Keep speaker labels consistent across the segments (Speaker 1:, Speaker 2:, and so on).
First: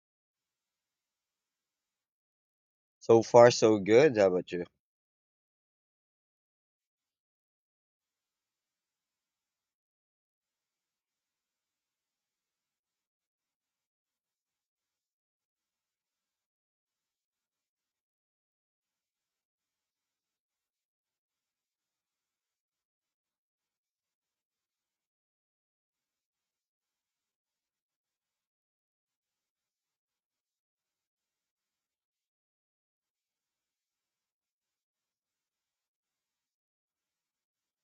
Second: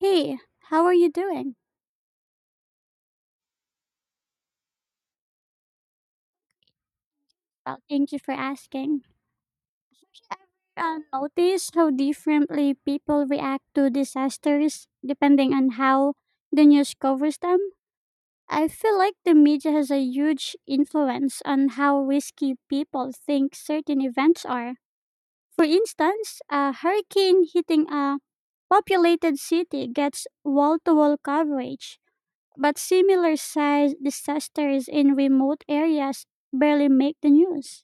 Speaker 1: Hey, how are you doing?
Speaker 2: So far, so good. How about you?
Speaker 1: Well, thank you for asking. Ever notice how differently people react to disasters depending on how the news covers them? I feel like the media has a huge influence on how risky people think certain events are. For instance, a hurricane hitting a populated city gets wall to wall coverage, but similar sized disasters in remote areas barely make the news.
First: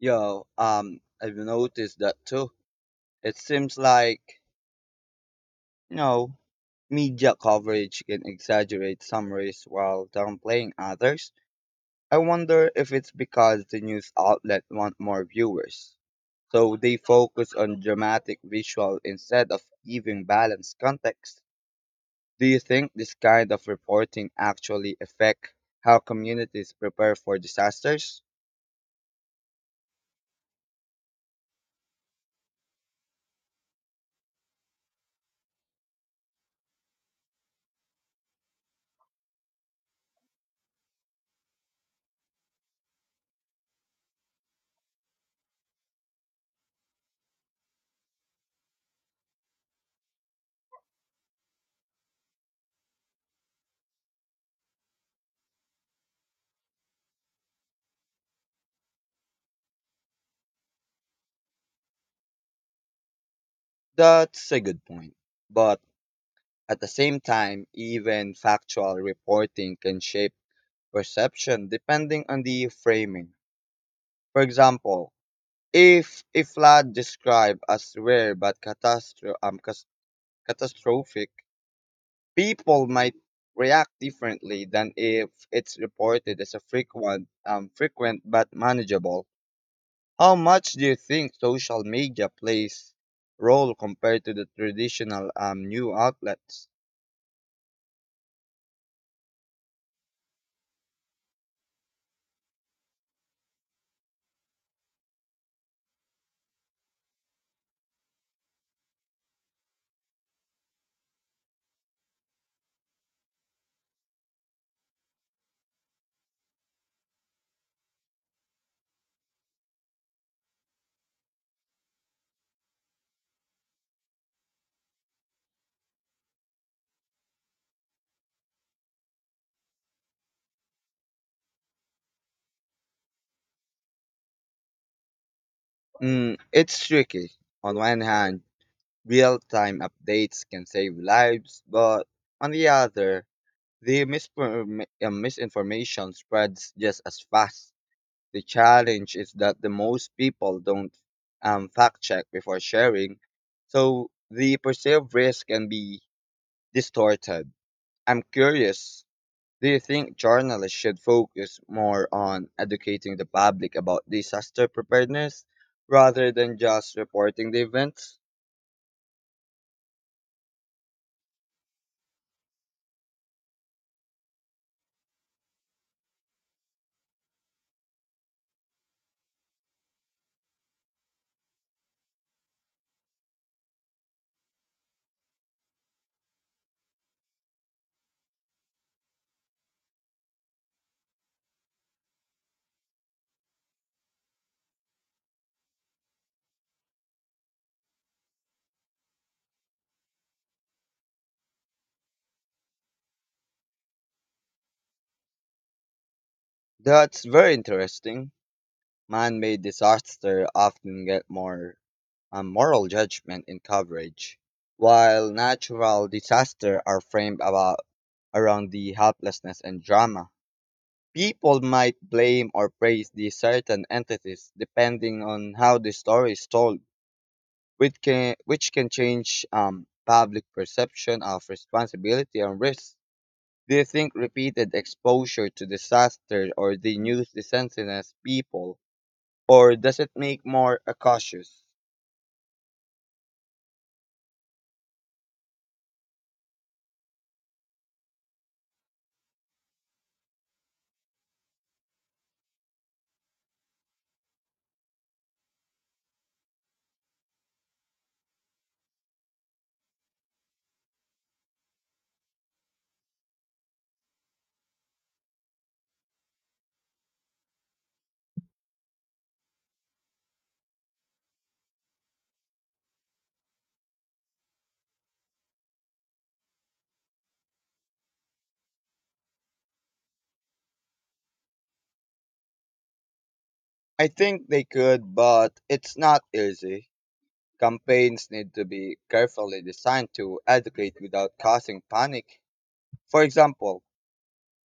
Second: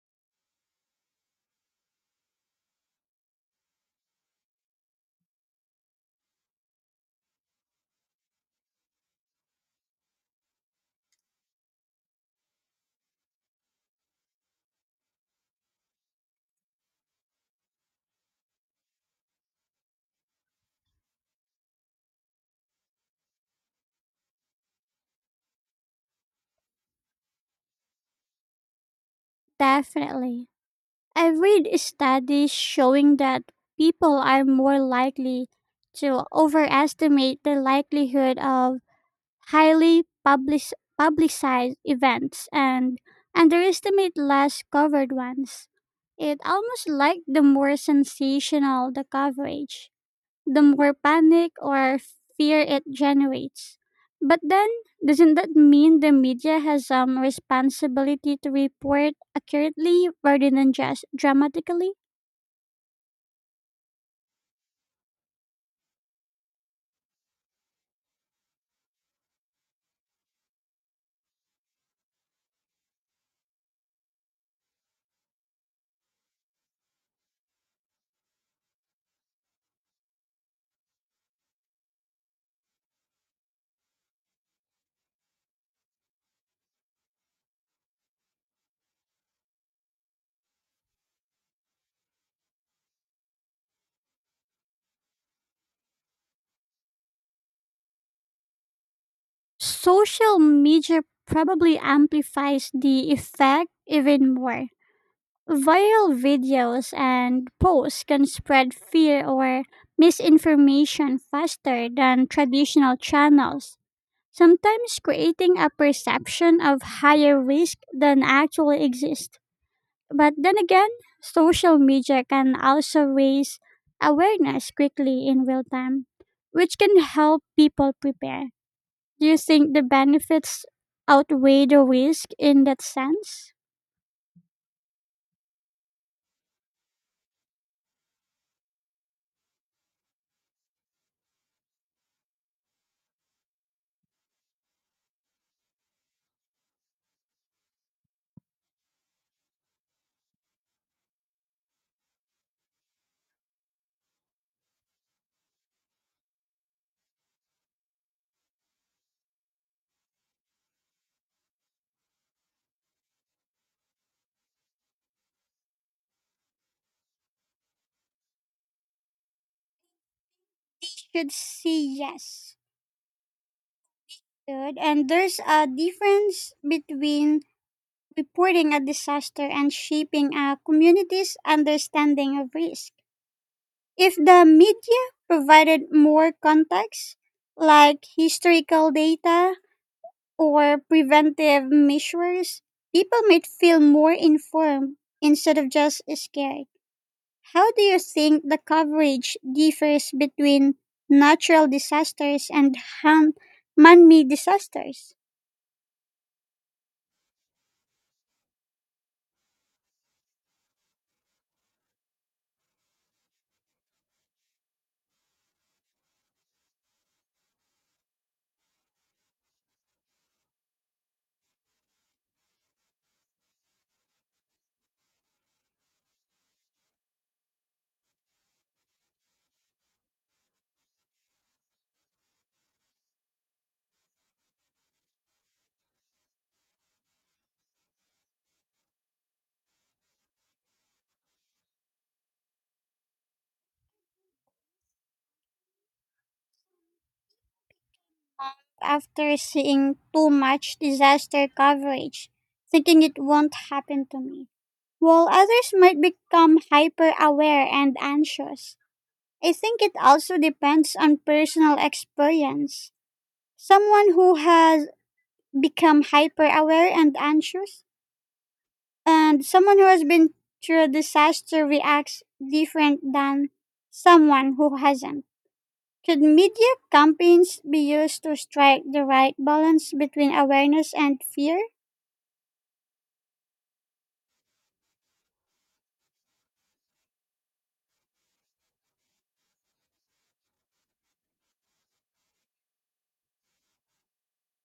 Speaker 2: I've noticed that too. It seems like, you know, media coverage can exaggerate some risks while downplaying others. I wonder if it's because the news outlet want more viewers. So they focus on dramatic visual instead of giving balanced context. Do you think this kind of reporting actually affect how communities prepare for disasters?
Speaker 1: Definitely. I read studies showing that people are more likely to overestimate the likelihood of highly publicized events and underestimate less covered ones. It almost like the more sensational the coverage, the more panic or fear it generates. But then, doesn't that mean the media has some responsibility to report accurately rather than just dramatically?
Speaker 2: That's a good point. But at the same time, even factual reporting can shape perception depending on the framing. For example, if a flood described as rare but catastrophic, people might react differently than if it's reported as a frequent but manageable. How much do you think social media plays role compared to the traditional new outlets?
Speaker 1: Social media probably amplifies the effect even more. Viral videos and posts can spread fear or misinformation faster than traditional channels sometimes creating a perception of higher risk than actually exists. But then again, social media can also raise awareness quickly in real time, which can help people prepare. Do you think the benefits outweigh the risk in that sense?
Speaker 2: Mm, it's tricky. On one hand, real time updates can save lives, but on the other, the misinformation spreads just as fast. The challenge is that the most people don't fact check before sharing, so the perceived risk can be distorted. I'm curious, do you think journalists should focus more on educating the public about disaster preparedness rather than just reporting the events?
Speaker 1: Should see yes. Good. And there's a difference between reporting a disaster and shaping a community's understanding of risk. If the media provided more context, like historical data or preventive measures, people might feel more informed instead of just scared. How do you think the coverage differs between natural disasters and han- man made disasters?
Speaker 2: That's very interesting. Man-made disasters often get more moral judgment in coverage, while natural disasters are framed about around the helplessness and drama. People might blame or praise these certain entities depending on how the story is told, which can change public perception of responsibility and risk. Do you think repeated exposure to disaster or the news desensitizes people or does it make more a cautious?
Speaker 1: After seeing too much disaster coverage, thinking it won't happen to me, while others might become hyper aware and anxious. I think it also depends on personal experience. Someone who has become hyper aware and anxious, and someone who has been through a disaster reacts different than someone who hasn't. Could media campaigns be used to strike the right balance between awareness and fear?
Speaker 2: I think they could, but it's not easy. Campaigns need to be carefully designed to educate without causing panic. For example,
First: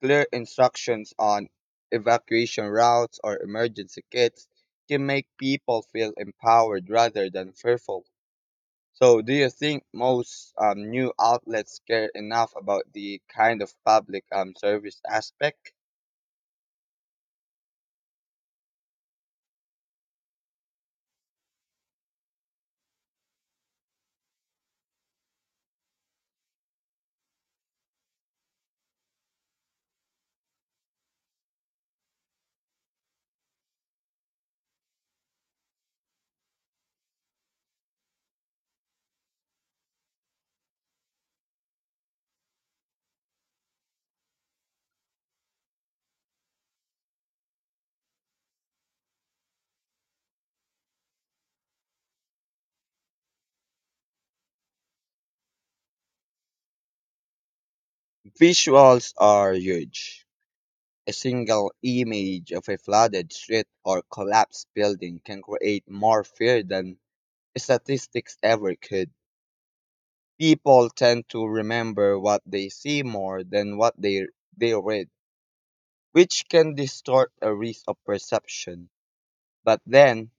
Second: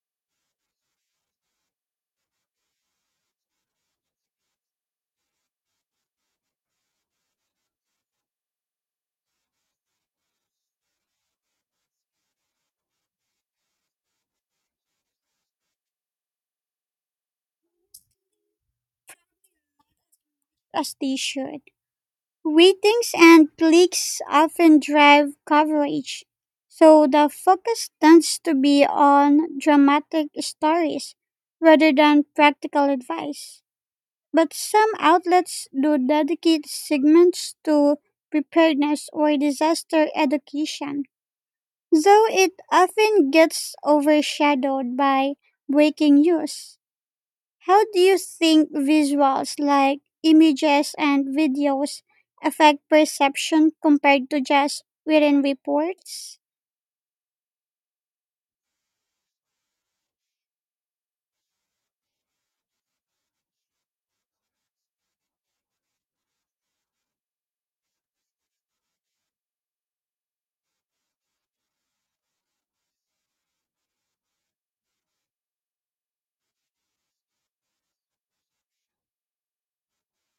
Speaker 2: clear instructions on evacuation routes or emergency kits can make people feel empowered rather than fearful. So, do you think most new outlets care enough about the kind of public service aspect?
Speaker 1: As they should. Ratings and clicks often drive coverage, so the focus tends to be on dramatic stories rather than practical advice. But some outlets do dedicate segments to preparedness or disaster education, though it often gets overshadowed by breaking news. How do you think visuals like images and videos affect perception compared to just written reports?
Speaker 2: Visuals are huge. A single image of a flooded street or collapsed building can create more fear than statistics ever could. People tend to remember what they see more than what they read, which can distort a risk of perception. But then,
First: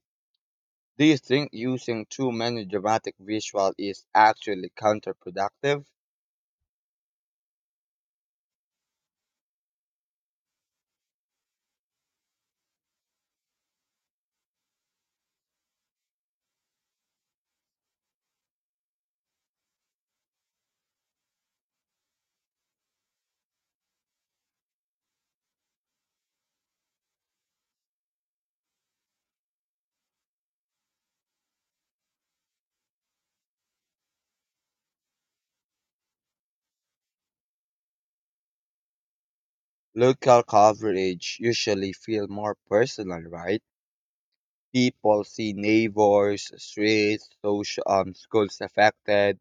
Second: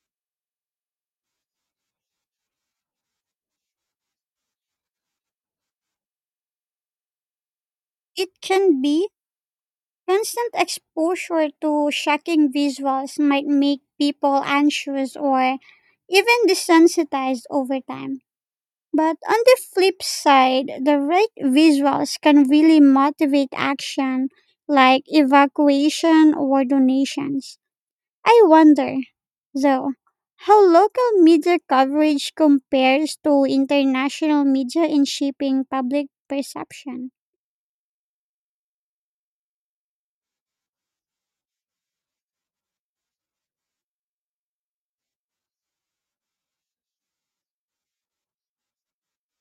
Speaker 2: do you think using too many dramatic visuals is actually counterproductive?
Speaker 1: It can be constant exposure to shocking visuals might make people anxious or even desensitized over time. But on the flip side, the right visuals can really motivate action like evacuation or donations. I wonder, though, how local media coverage compares to international media in shaping public perception.
Speaker 2: Local coverage usually feel more personal, right? People see neighbors, streets, schools affected,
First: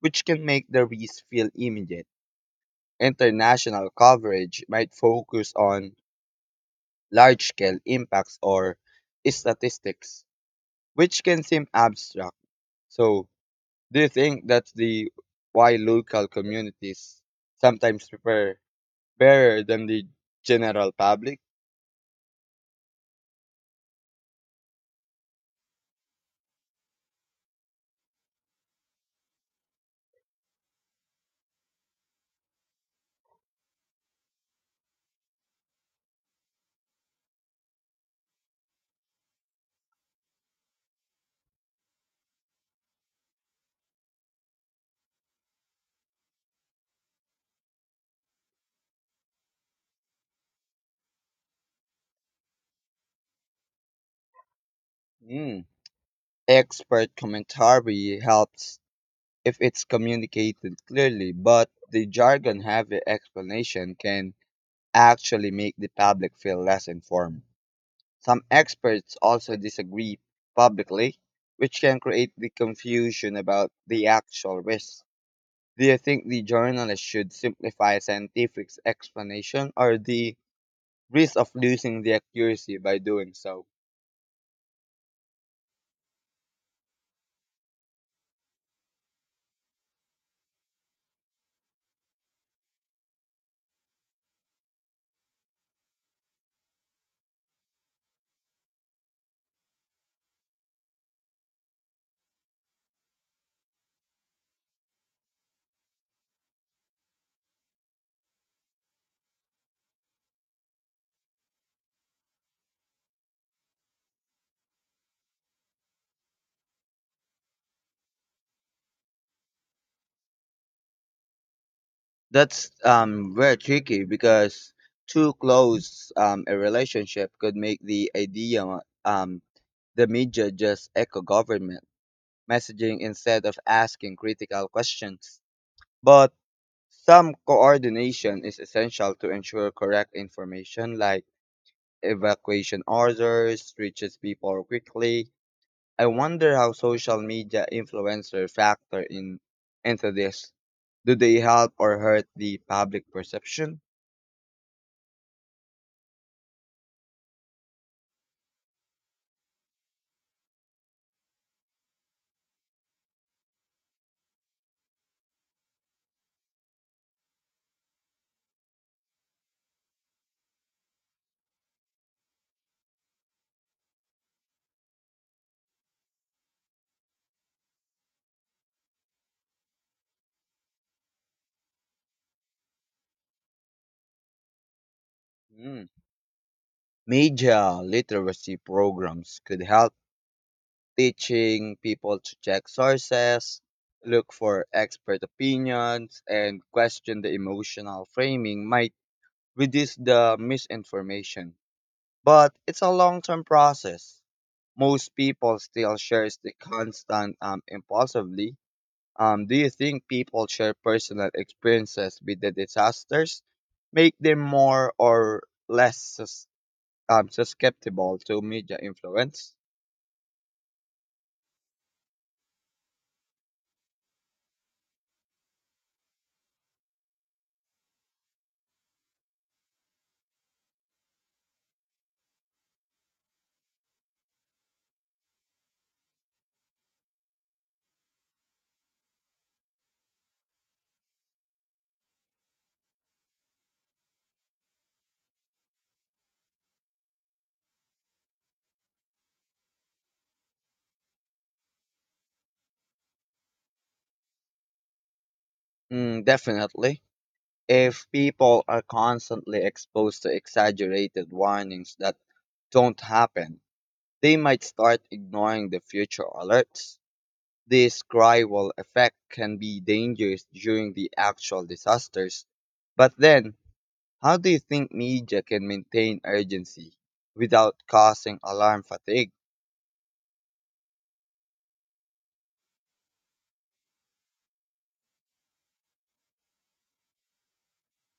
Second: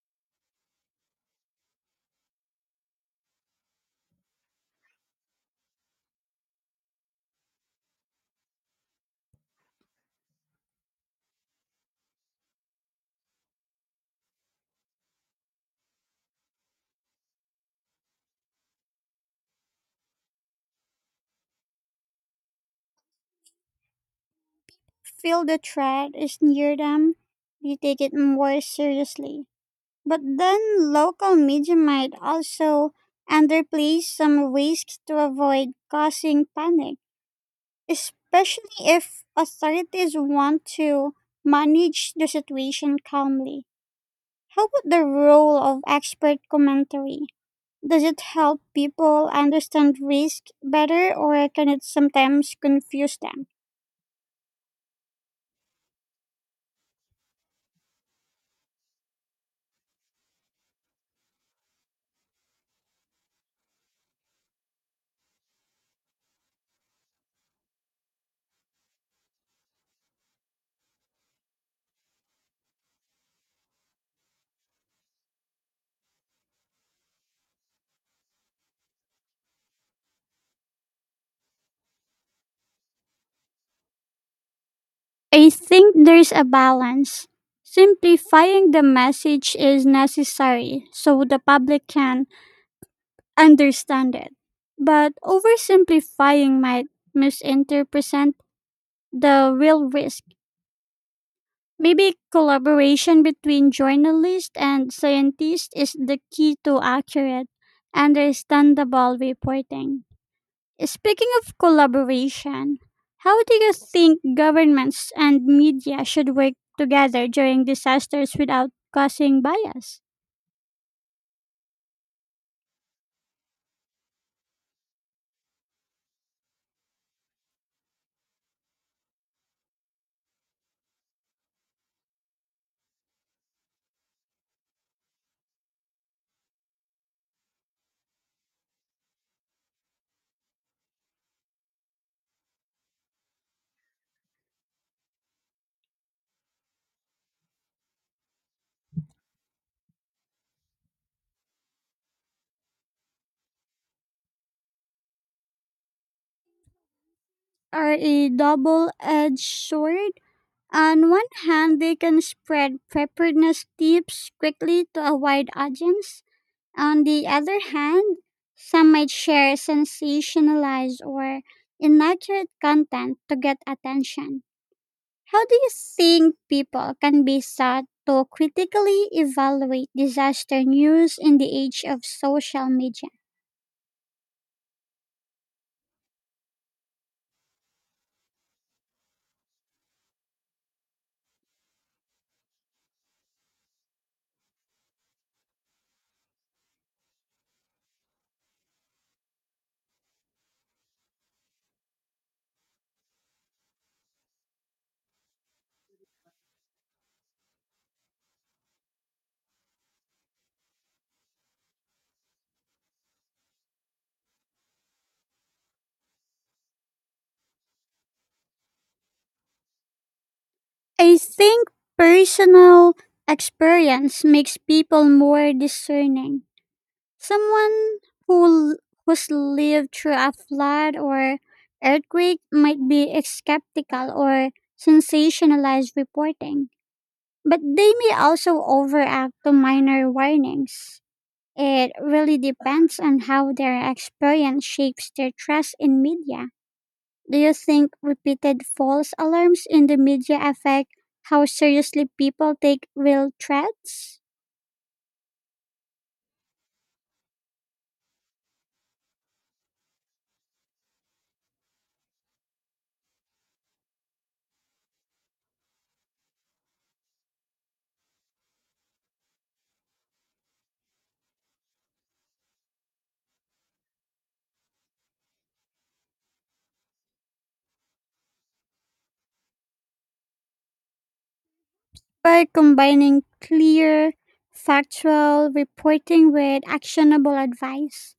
Speaker 2: which can make the risk feel immediate. International coverage might focus on large scale impacts or statistics, which can seem abstract. So, do you think that's the why local communities sometimes prepare better than the general public?
Speaker 1: Feel the threat is near them, you take it more seriously. But then local media might also underplay some risks to avoid causing panic, especially if authorities want to manage the situation calmly. How about the role of expert commentary? Does it help people understand risk better or can it sometimes confuse them?
Speaker 2: Mm. Expert commentary helps if it's communicated clearly, but the jargon heavy explanation can actually make the public feel less informed. Some experts also disagree publicly, which can create the confusion about the actual risk. Do you think the journalist should simplify scientific explanation or the risk of losing the accuracy by doing so?
Speaker 1: I think there's a balance. Simplifying the message is necessary so the public can understand it. But oversimplifying might misinterpret the real risk. Maybe collaboration between journalists and scientists is the key to accurate, understandable reporting. Speaking of collaboration, how do you think governments and media should work together during disasters without causing bias?
Speaker 2: That's very tricky because too close a relationship could make the idea um the media just echo government messaging instead of asking critical questions. But some coordination is essential to ensure correct information like evacuation orders reaches people quickly. I wonder how social media influencer factor in into this. Do they help or hurt the public perception?
Speaker 1: Are a double edged sword. On one hand, they can spread preparedness tips quickly to a wide audience. On the other hand, some might share sensationalized or inaccurate content to get attention. How do you think people can be set to critically evaluate disaster news in the age of social media?
Speaker 2: Mm. Media literacy programs could help teaching people to check sources, look for expert opinions, and question the emotional framing might reduce the misinformation. But it's a long term process. Most people still shares the constant impulsively. Do you think people share personal experiences with the disasters? Make them more or less I'm so skeptical to media influence.
Speaker 1: I think personal experience makes people more discerning. Someone who who's lived through a flood or earthquake might be skeptical or sensationalized reporting, but they may also overact to minor warnings. It really depends on how their experience shapes their trust in media. Do you think repeated false alarms in the media affect how seriously people take real threats?
Speaker 2: Mm, definitely. If people are constantly exposed to exaggerated warnings that don't happen, they might start ignoring the future alerts. This cry-wall effect can be dangerous during the actual disasters. But then, how do you think media can maintain urgency without causing alarm fatigue?
Speaker 1: By combining clear, factual reporting with actionable advice.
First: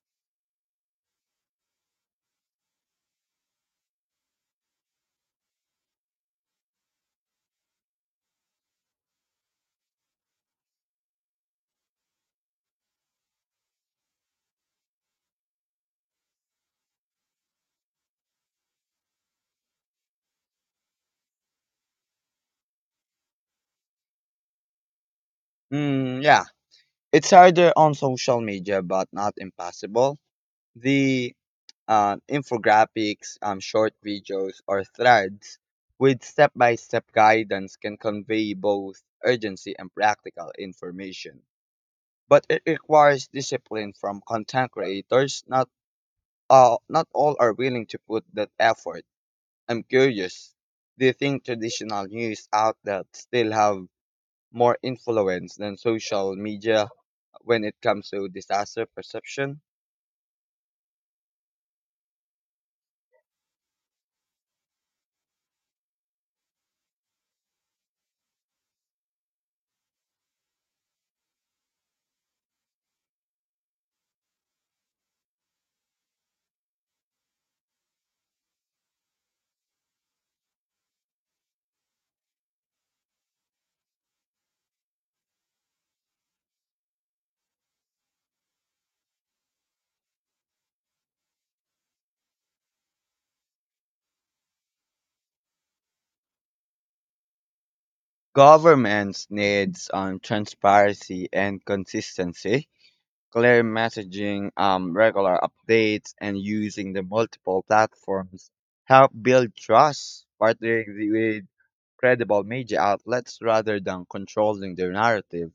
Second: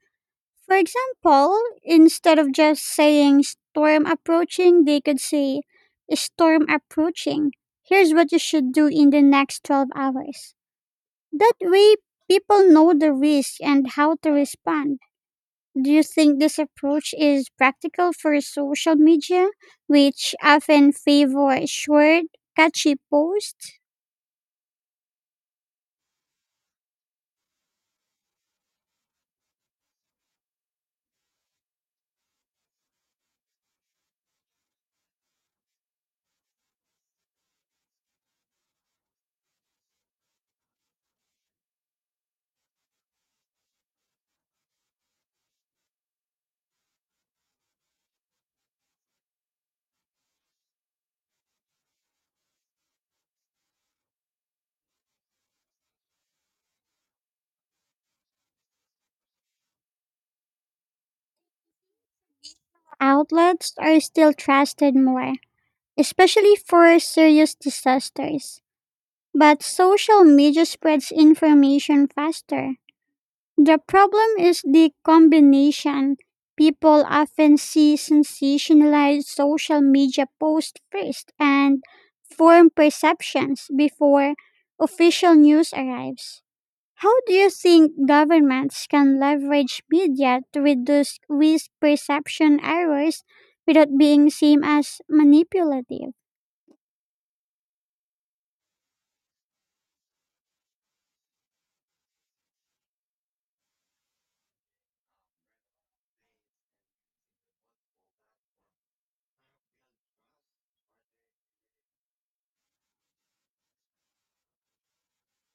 Speaker 1: For example, instead of just saying storm approaching, they could say storm approaching. Here's what you should do in the next 12 hours. That way, people know the risk and how to respond. Do you think this approach is practical for social media, which often favor short, catchy posts?
Speaker 2: Mm, yeah, it's harder on social media, but not impossible. The infographics, short videos, or threads with step by step guidance can convey both urgency and practical information. But it requires discipline from content creators. Not all are willing to put that effort. I'm curious. Do you think traditional news outlets still have more influence than social media when it comes to disaster perception?
Speaker 1: Outlets are still trusted more, especially for serious disasters. But social media spreads information faster. The problem is the combination. People often see sensationalized social media posts first and form perceptions before official news arrives. How do you think governments can leverage media to reduce risk perception errors without being seen as manipulative?
Speaker 2: Governments needs transparency and consistency, clear messaging, regular updates, and using the multiple platforms help build trust, with credible media outlets rather than controlling their narrative.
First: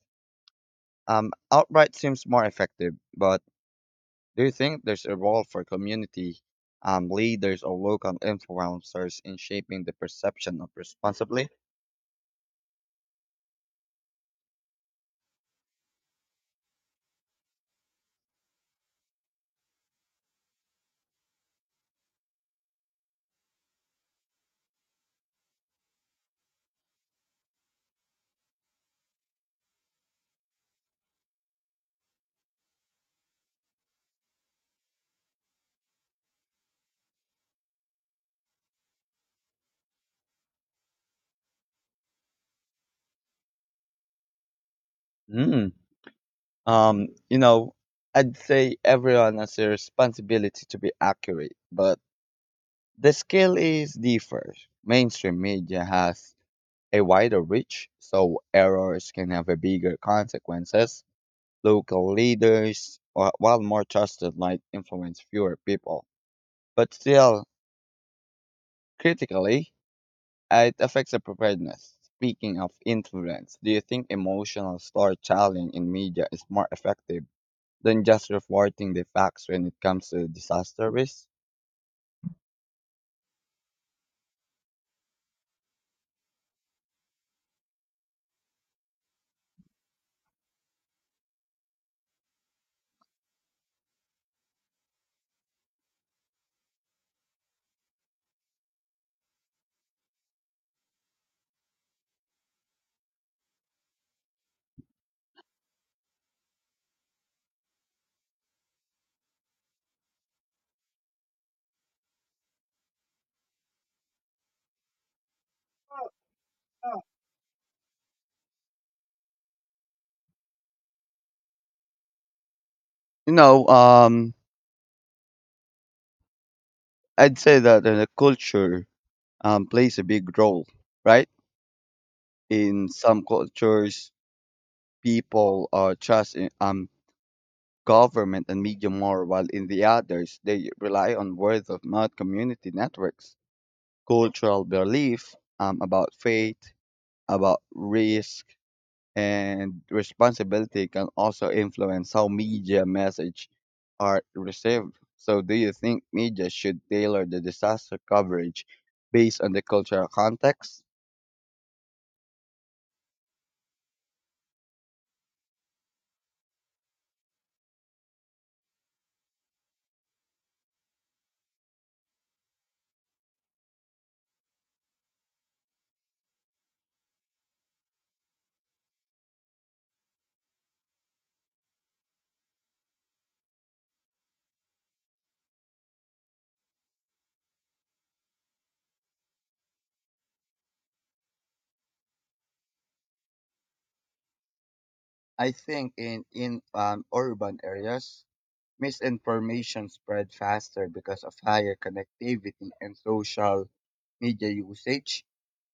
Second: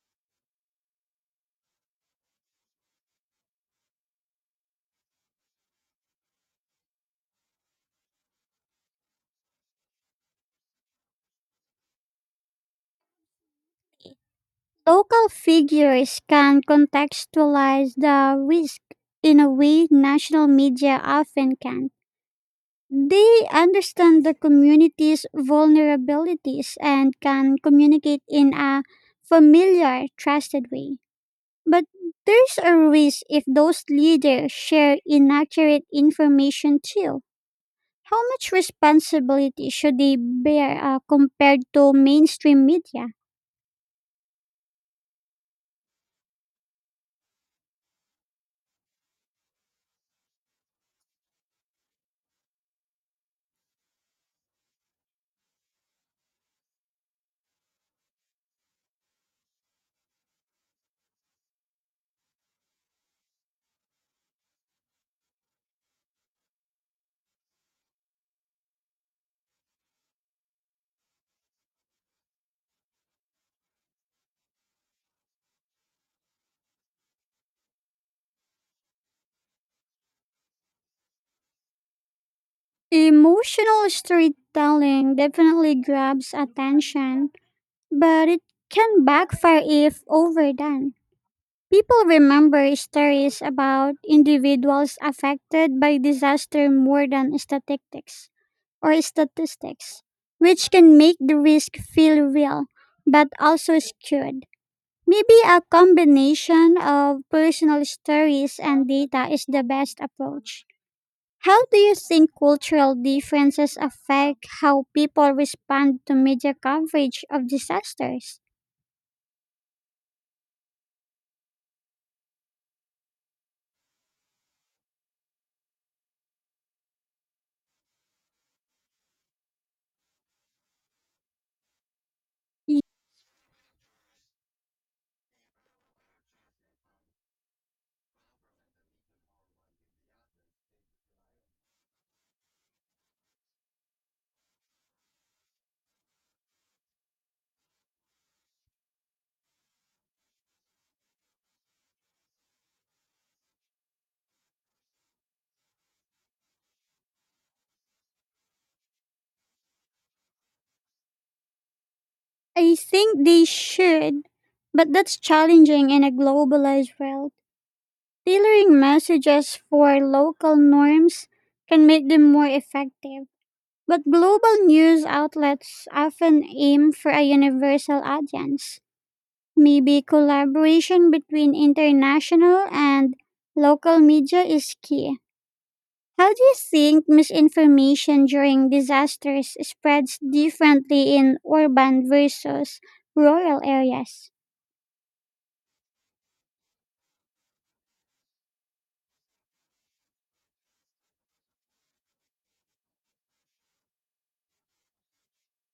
Speaker 2: Outright seems more effective, but do you think there's a role for community leaders or local influencers in shaping the perception of responsibly?
Speaker 1: Local figures can contextualize the risk in a way national media often can. They understand the community's vulnerabilities and can communicate in a familiar, trusted way. But there's a risk if those leaders share inaccurate information too. How much responsibility should they bear compared to mainstream media?
Speaker 2: Hmm. Um, you know, I'd say everyone has a responsibility to be accurate, but the scale is differs. Mainstream media has a wider reach, so errors can have a bigger consequences. Local leaders, while more trusted, might influence fewer people. But still, critically, it affects the preparedness. Speaking of influence, do you think emotional storytelling in media is more effective than just reporting the facts when it comes to disaster risk.
Speaker 1: Emotional storytelling definitely grabs attention, but it can backfire if overdone. People remember stories about individuals affected by disaster more than statistics or statistics, which can make the risk feel real but also skewed. Maybe a combination of personal stories and data is the best approach. How do you think cultural differences affect how people respond to media coverage of disasters?
Speaker 2: You know, um, I'd say that the culture plays a big role, right? In some cultures, people are trust in government and media more, while in the others, they rely on word of mouth community networks, cultural belief about faith, about risk, and responsibility can also influence how media message are received. So, do you think media should tailor the disaster coverage based on the cultural context?
Speaker 1: I think they should, but that's challenging in a globalized world. Tailoring messages for local norms can make them more effective, but global news outlets often aim for a universal audience. Maybe collaboration between international and local media is key. How do you think misinformation during disasters spreads differently in urban versus rural areas?
Speaker 2: I think in urban areas, misinformation spread faster because of higher connectivity and social media usage.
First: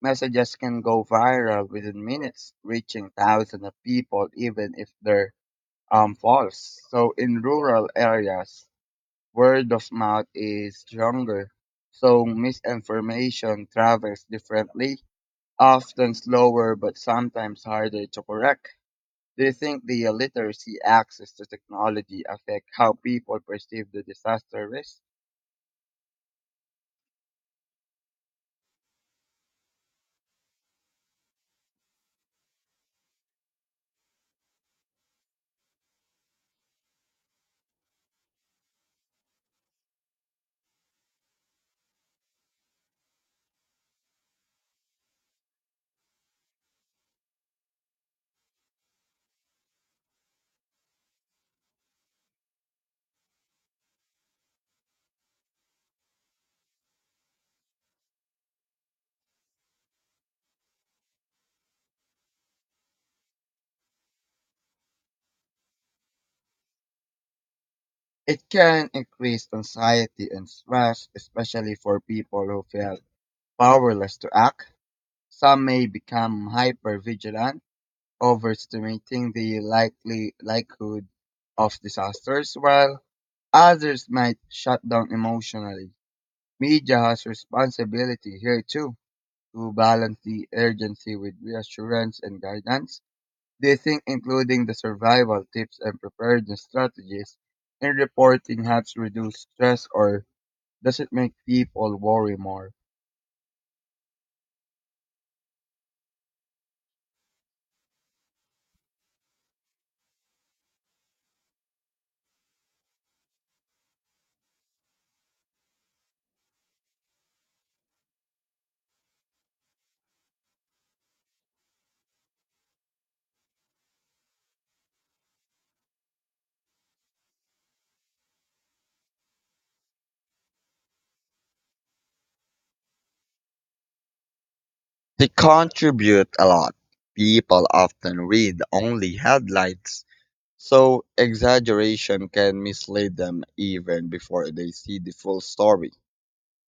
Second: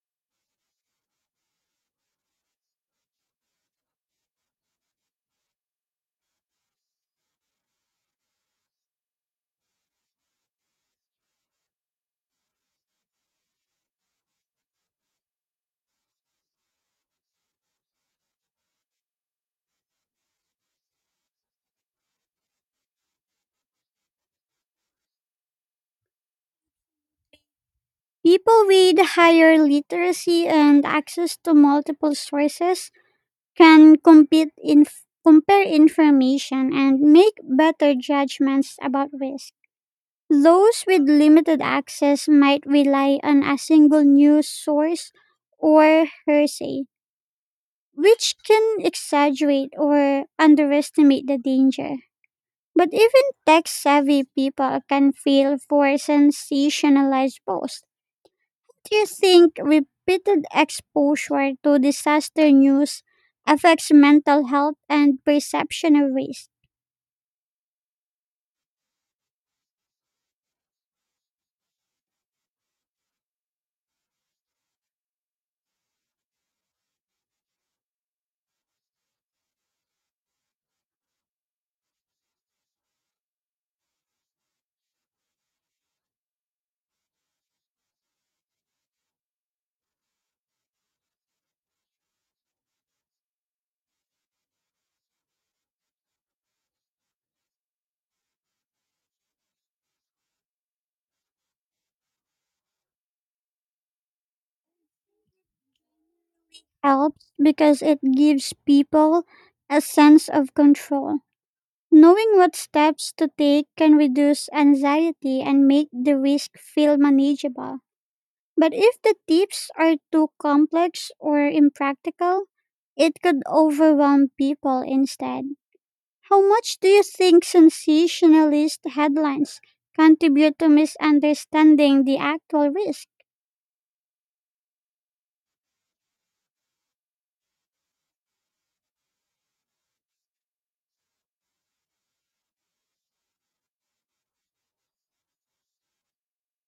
Speaker 2: Messages can go viral within minutes, reaching thousands of people, even if they're falls. So in rural areas, word of mouth is stronger. So misinformation travels differently, often slower, but sometimes harder to correct. Do you think the illiteracy access to technology affect how people perceive the disaster risk?
Speaker 1: People with higher literacy and access to multiple sources can compete in compare information and make better judgments about risk. Those with limited access might rely on a single news source or hearsay, which can exaggerate or underestimate the danger. But even tech savvy people can feel for sensationalized posts. Do you think repeated exposure to disaster news affects mental health and perception of risk?
Speaker 2: It can increase anxiety and stress, especially for people who feel powerless to act. Some may become hyper vigilant overestimating the likely likelihood of disasters, while others might shut down emotionally. Media has responsibility here too to balance the urgency with reassurance and guidance. They think including the survival tips and preparedness strategies in reporting helps reduce stress or does it make people worry more?
Speaker 1: Helps because it gives people a sense of control. Knowing what steps to take can reduce anxiety and make the risk feel manageable. But if the tips are too complex or impractical, it could overwhelm people instead. How much do you think sensationalist headlines contribute to misunderstanding the actual risk?
Speaker 2: They contribute a lot. People often read only headlines. So exaggeration can mislead them even before they see the full story.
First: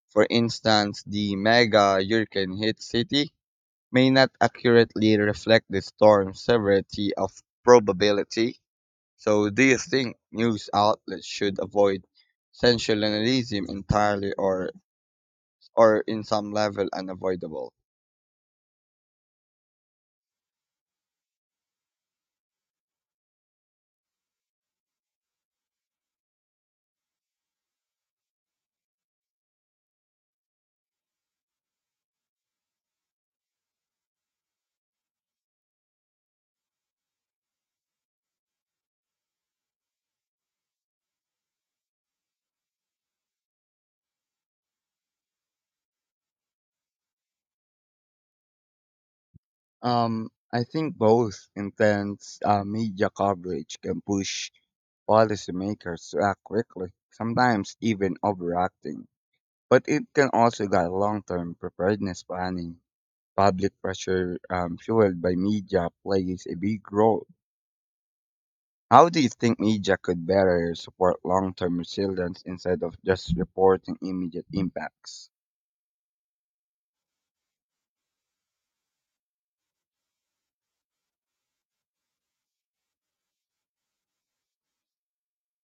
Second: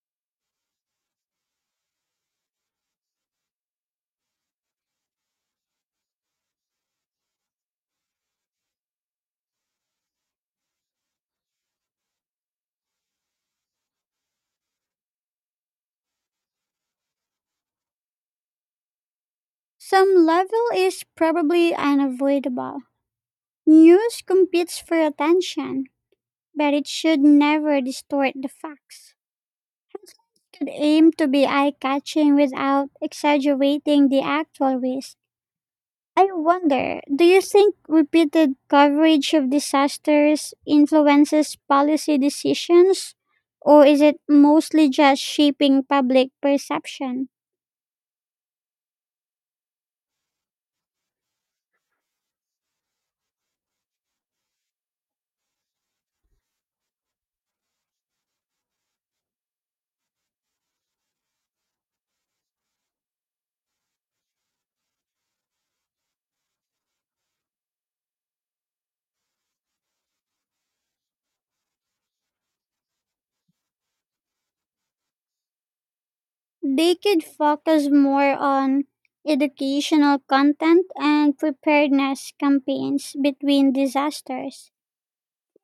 Speaker 2: For instance, the mega hurricane hit city may not accurately reflect the storm's severity of probability. So do you think news outlets should avoid sensationalism entirely or in some level unavoidable?
Speaker 1: Some level is probably unavoidable. News competes for attention, but it should never distort the facts. It should aim to be eye catching without exaggerating the actual risk. I wonder, do you think repeated coverage of disasters influences policy decisions? Or is it mostly just shaping public perception?
Speaker 2: I think both intense media coverage can push policymakers to act quickly, sometimes even overacting. But it can also guide long-term preparedness planning. Public pressure fueled by media plays a big role. How do you think media could better support long-term resilience instead of just reporting immediate impacts?
Speaker 1: They could focus more on educational content and preparedness campaigns between disasters.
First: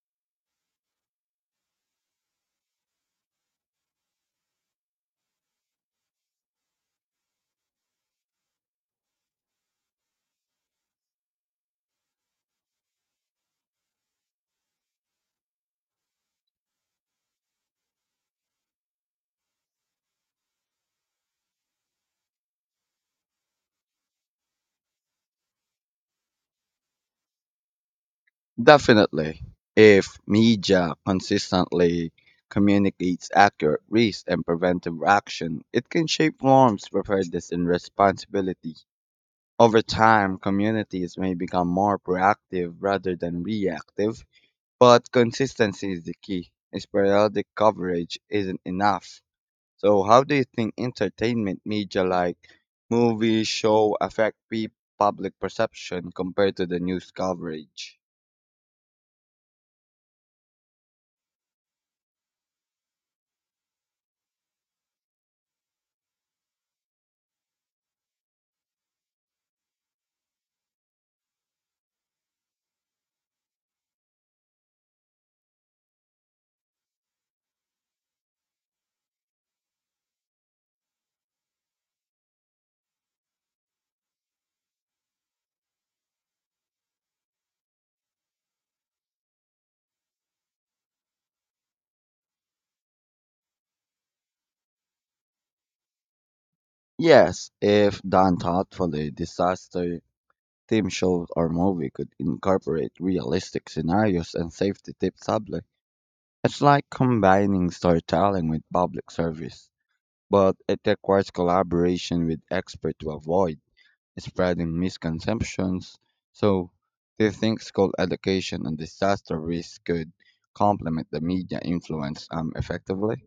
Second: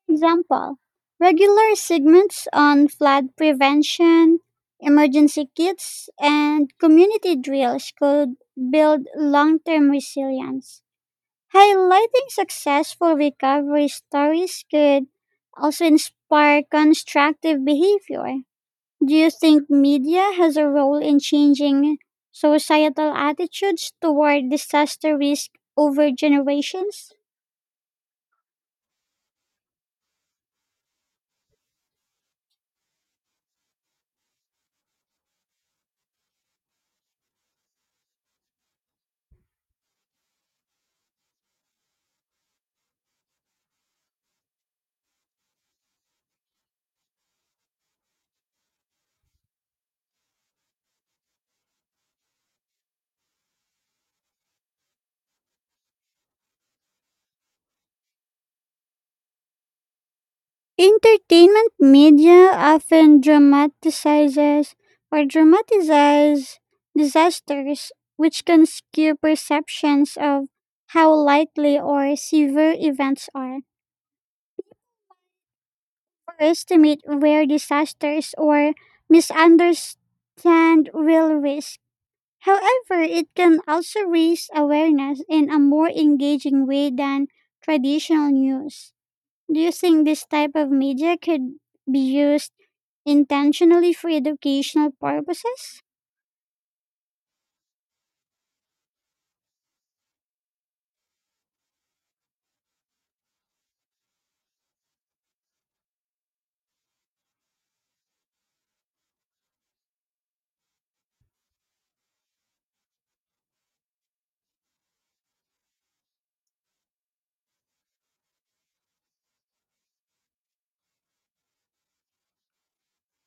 Speaker 1: Example, regular segments on flood prevention, emergency kits, and community drills could build long term resilience. Highlighting successful recovery stories could also inspire constructive behavior. Do you think media has a role in changing societal attitudes toward disaster risk over generations?
Speaker 2: Definitely. If media consistently communicates accurate risk and preventive action, it can shape norms, preparedness, and responsibility. Over time, communities may become more proactive rather than reactive, but consistency is the key. Sporadic coverage isn't enough. So, how do you think entertainment media like movies, show public perception compared to the news coverage?
Speaker 1: Entertainment media often dramatizes or dramatizes disasters, which can skew perceptions of how likely or severe events are, or estimate where disasters or misunderstand real risk. However, it can also raise awareness in a more engaging way than traditional news. Do you think this type of media could be used intentionally for educational purposes?
Speaker 2: Yes, if done thoughtfully, disaster theme shows or movie could incorporate realistic scenarios and safety tips subtly. It's like combining storytelling with public service, but it requires collaboration with experts to avoid spreading misconceptions. So, do you think school education on disaster risk could complement the media influence effectively?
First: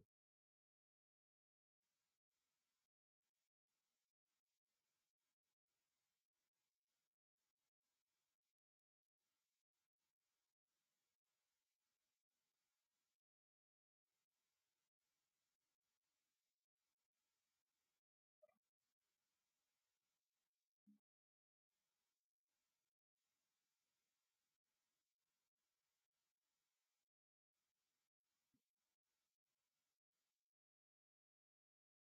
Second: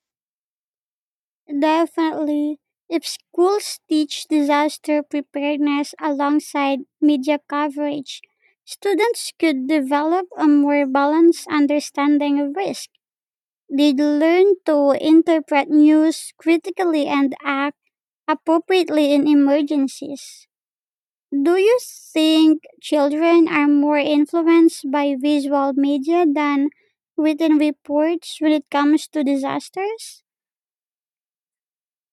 Speaker 1: Definitely. If schools teach disaster preparedness alongside media coverage, students could develop a more balanced understanding of risk. They'd learn to interpret news critically and act appropriately in emergencies. Do you think children are more influenced by visual media than written reports when it comes to disasters?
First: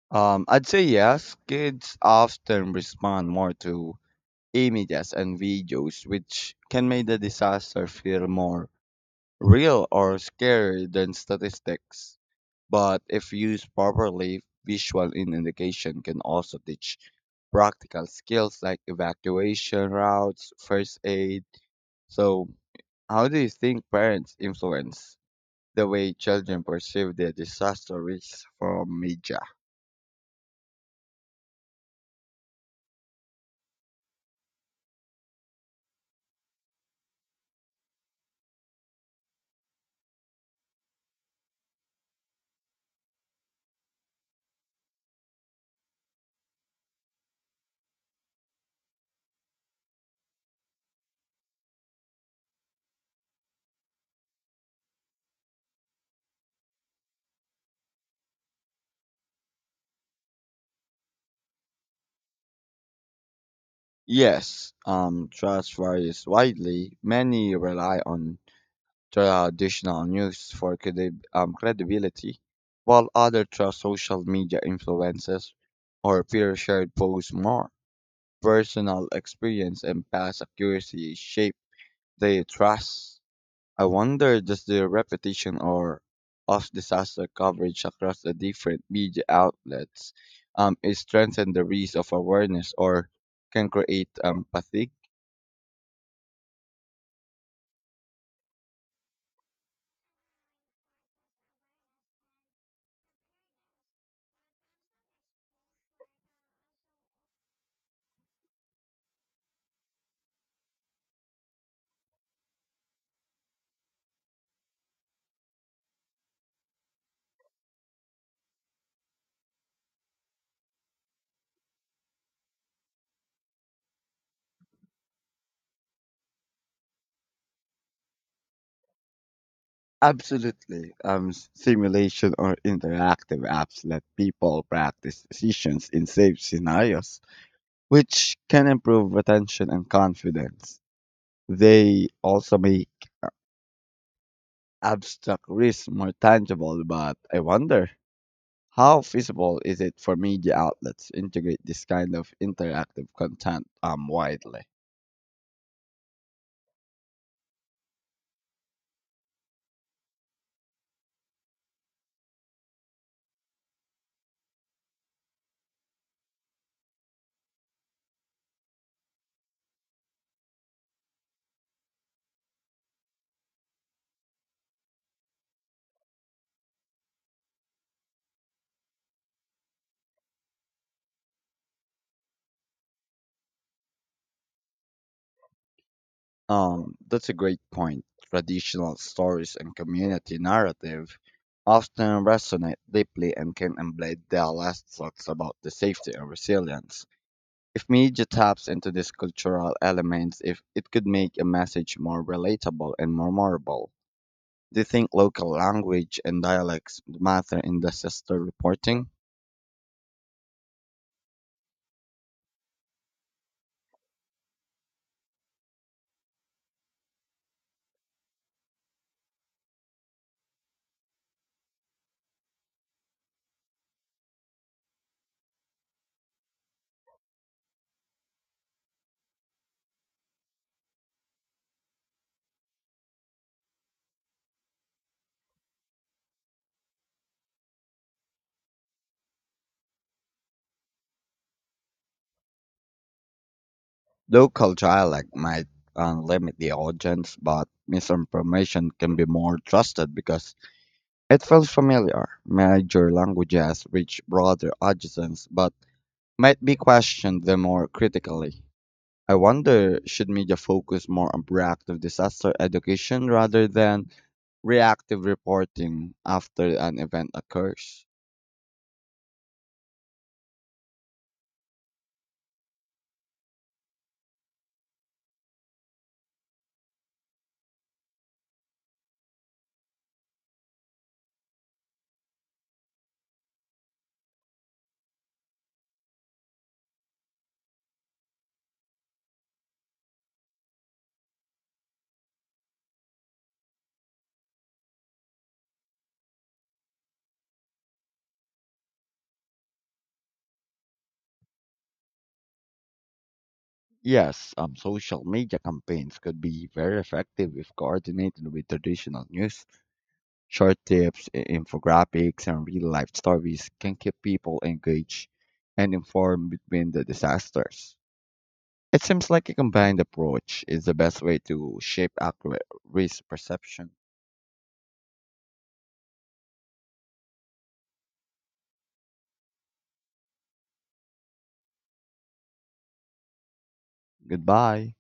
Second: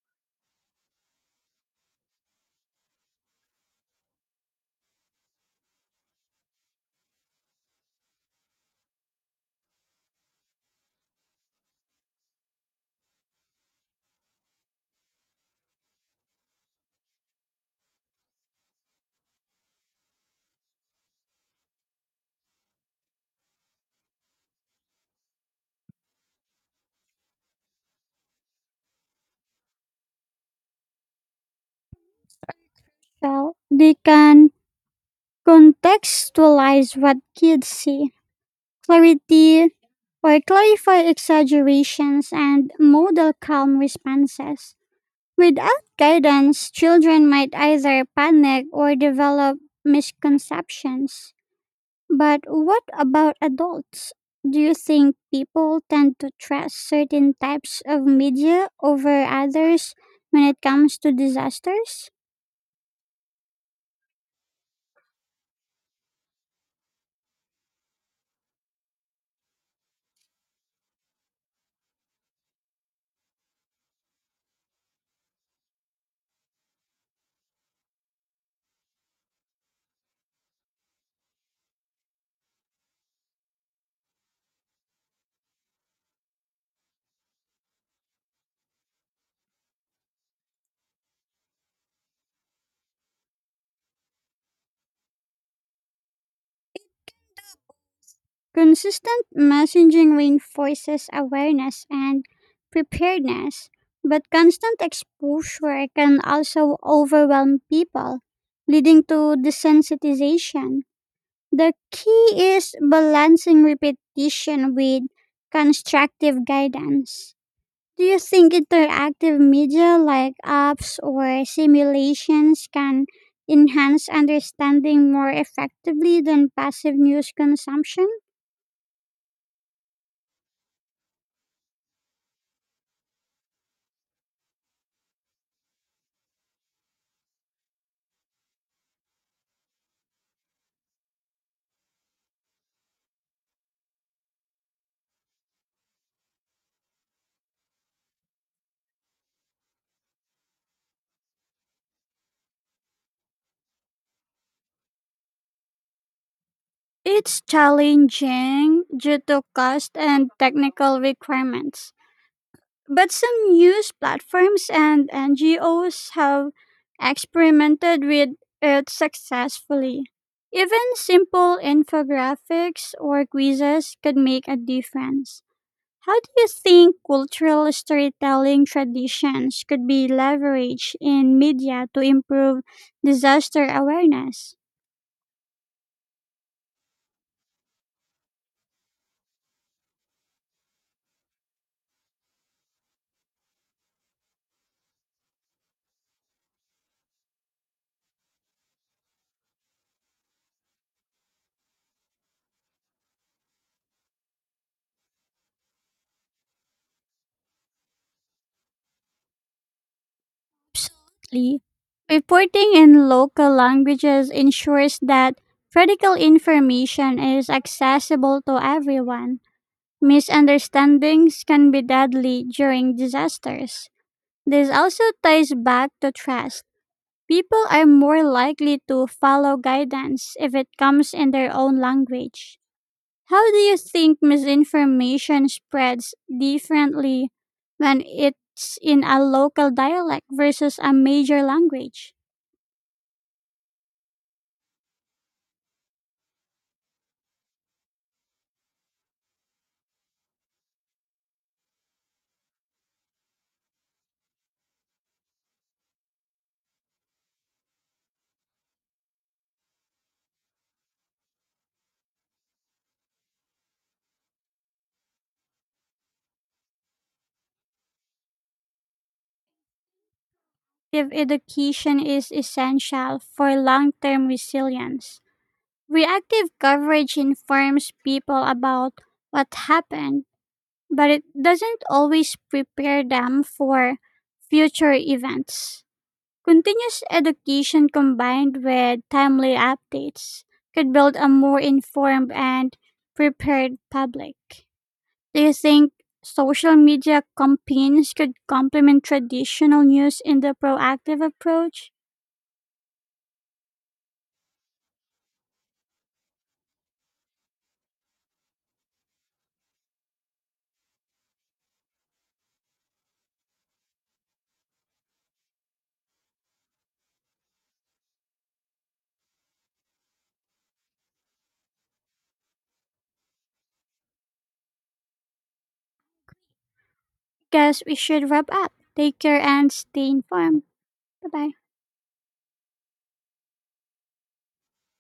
Speaker 2: I'd say yes. Kids often respond more to images and videos, which can make the disaster feel more real or scary than statistics. But if used properly, visual indication can also teach practical skills like evacuation routes, first aid. So, how do you think parents influence the way children perceive their disaster risks from media?
Speaker 1: Well, they can contextualize what kids see, clarity, or clarify exaggerations and model calm responses. Without guidance, children might either panic or develop misconceptions. But what about adults? Do you think people tend to trust certain types of media over others when it comes to disasters?
Speaker 2: Yes, trust varies widely. Many rely on traditional news for credibility, while others trust social media influences or peer-shared posts more. Personal experience and past accuracy shape their trust. I wonder does the repetition or of disaster coverage across the different media outlets is strengthen the risk of awareness or can create fatigue?
Speaker 1: Consistent messaging reinforces awareness and preparedness, but constant exposure can also overwhelm people, leading to desensitization. The key is balancing repetition with constructive guidance. Do you think interactive media like apps or simulations can enhance understanding more effectively than passive news consumption?
Speaker 2: Absolutely. Simulation or interactive apps let people practice decisions in safe scenarios, which can improve attention and confidence. They also make abstract risk more tangible, but I wonder how feasible is it for media outlets to integrate this kind of interactive content widely?
Speaker 1: It's challenging due to cost and technical requirements. But some news platforms and NGOs have experimented with it successfully. Even simple infographics or quizzes could make a difference. How do you think cultural storytelling traditions could be leveraged in media to improve disaster awareness?
Speaker 2: That's a great point. Traditional stories and community narrative often resonate deeply and can embed their last thoughts about the safety and resilience. If media taps into these cultural elements, if it could make a message more relatable and more memorable. Do you think local language and dialects matter in disaster reporting?
Speaker 1: Absolutely. Reporting in local languages ensures that critical information is accessible to everyone. Misunderstandings can be deadly during disasters. This also ties back to trust. People are more likely to follow guidance if it comes in their own language. How do you think misinformation spreads differently when it's in a local dialect versus a major language?
Speaker 2: Local dialect might limit the audience, but misinformation can be more trusted because it felt familiar. Major languages reach broader audiences, but might be questioned the more critically. I wonder should media focus more on proactive disaster education rather than reactive reporting after an event occurs?
Speaker 1: If education is essential for long term resilience, reactive coverage informs people about what happened, but it doesn't always prepare them for future events. Continuous education combined with timely updates could build a more informed and prepared public. Do you think social media campaigns could complement traditional news in the proactive approach?
Speaker 2: Yes, social media campaigns could be very effective if coordinated with traditional news. Short tips, infographics, and real life stories can keep people engaged and informed between the disasters. It seems like a combined approach is the best way to shape accurate risk perception.
Speaker 1: Guess we should wrap up. Take care and stay informed. Bye bye.
Speaker 2: Goodbye.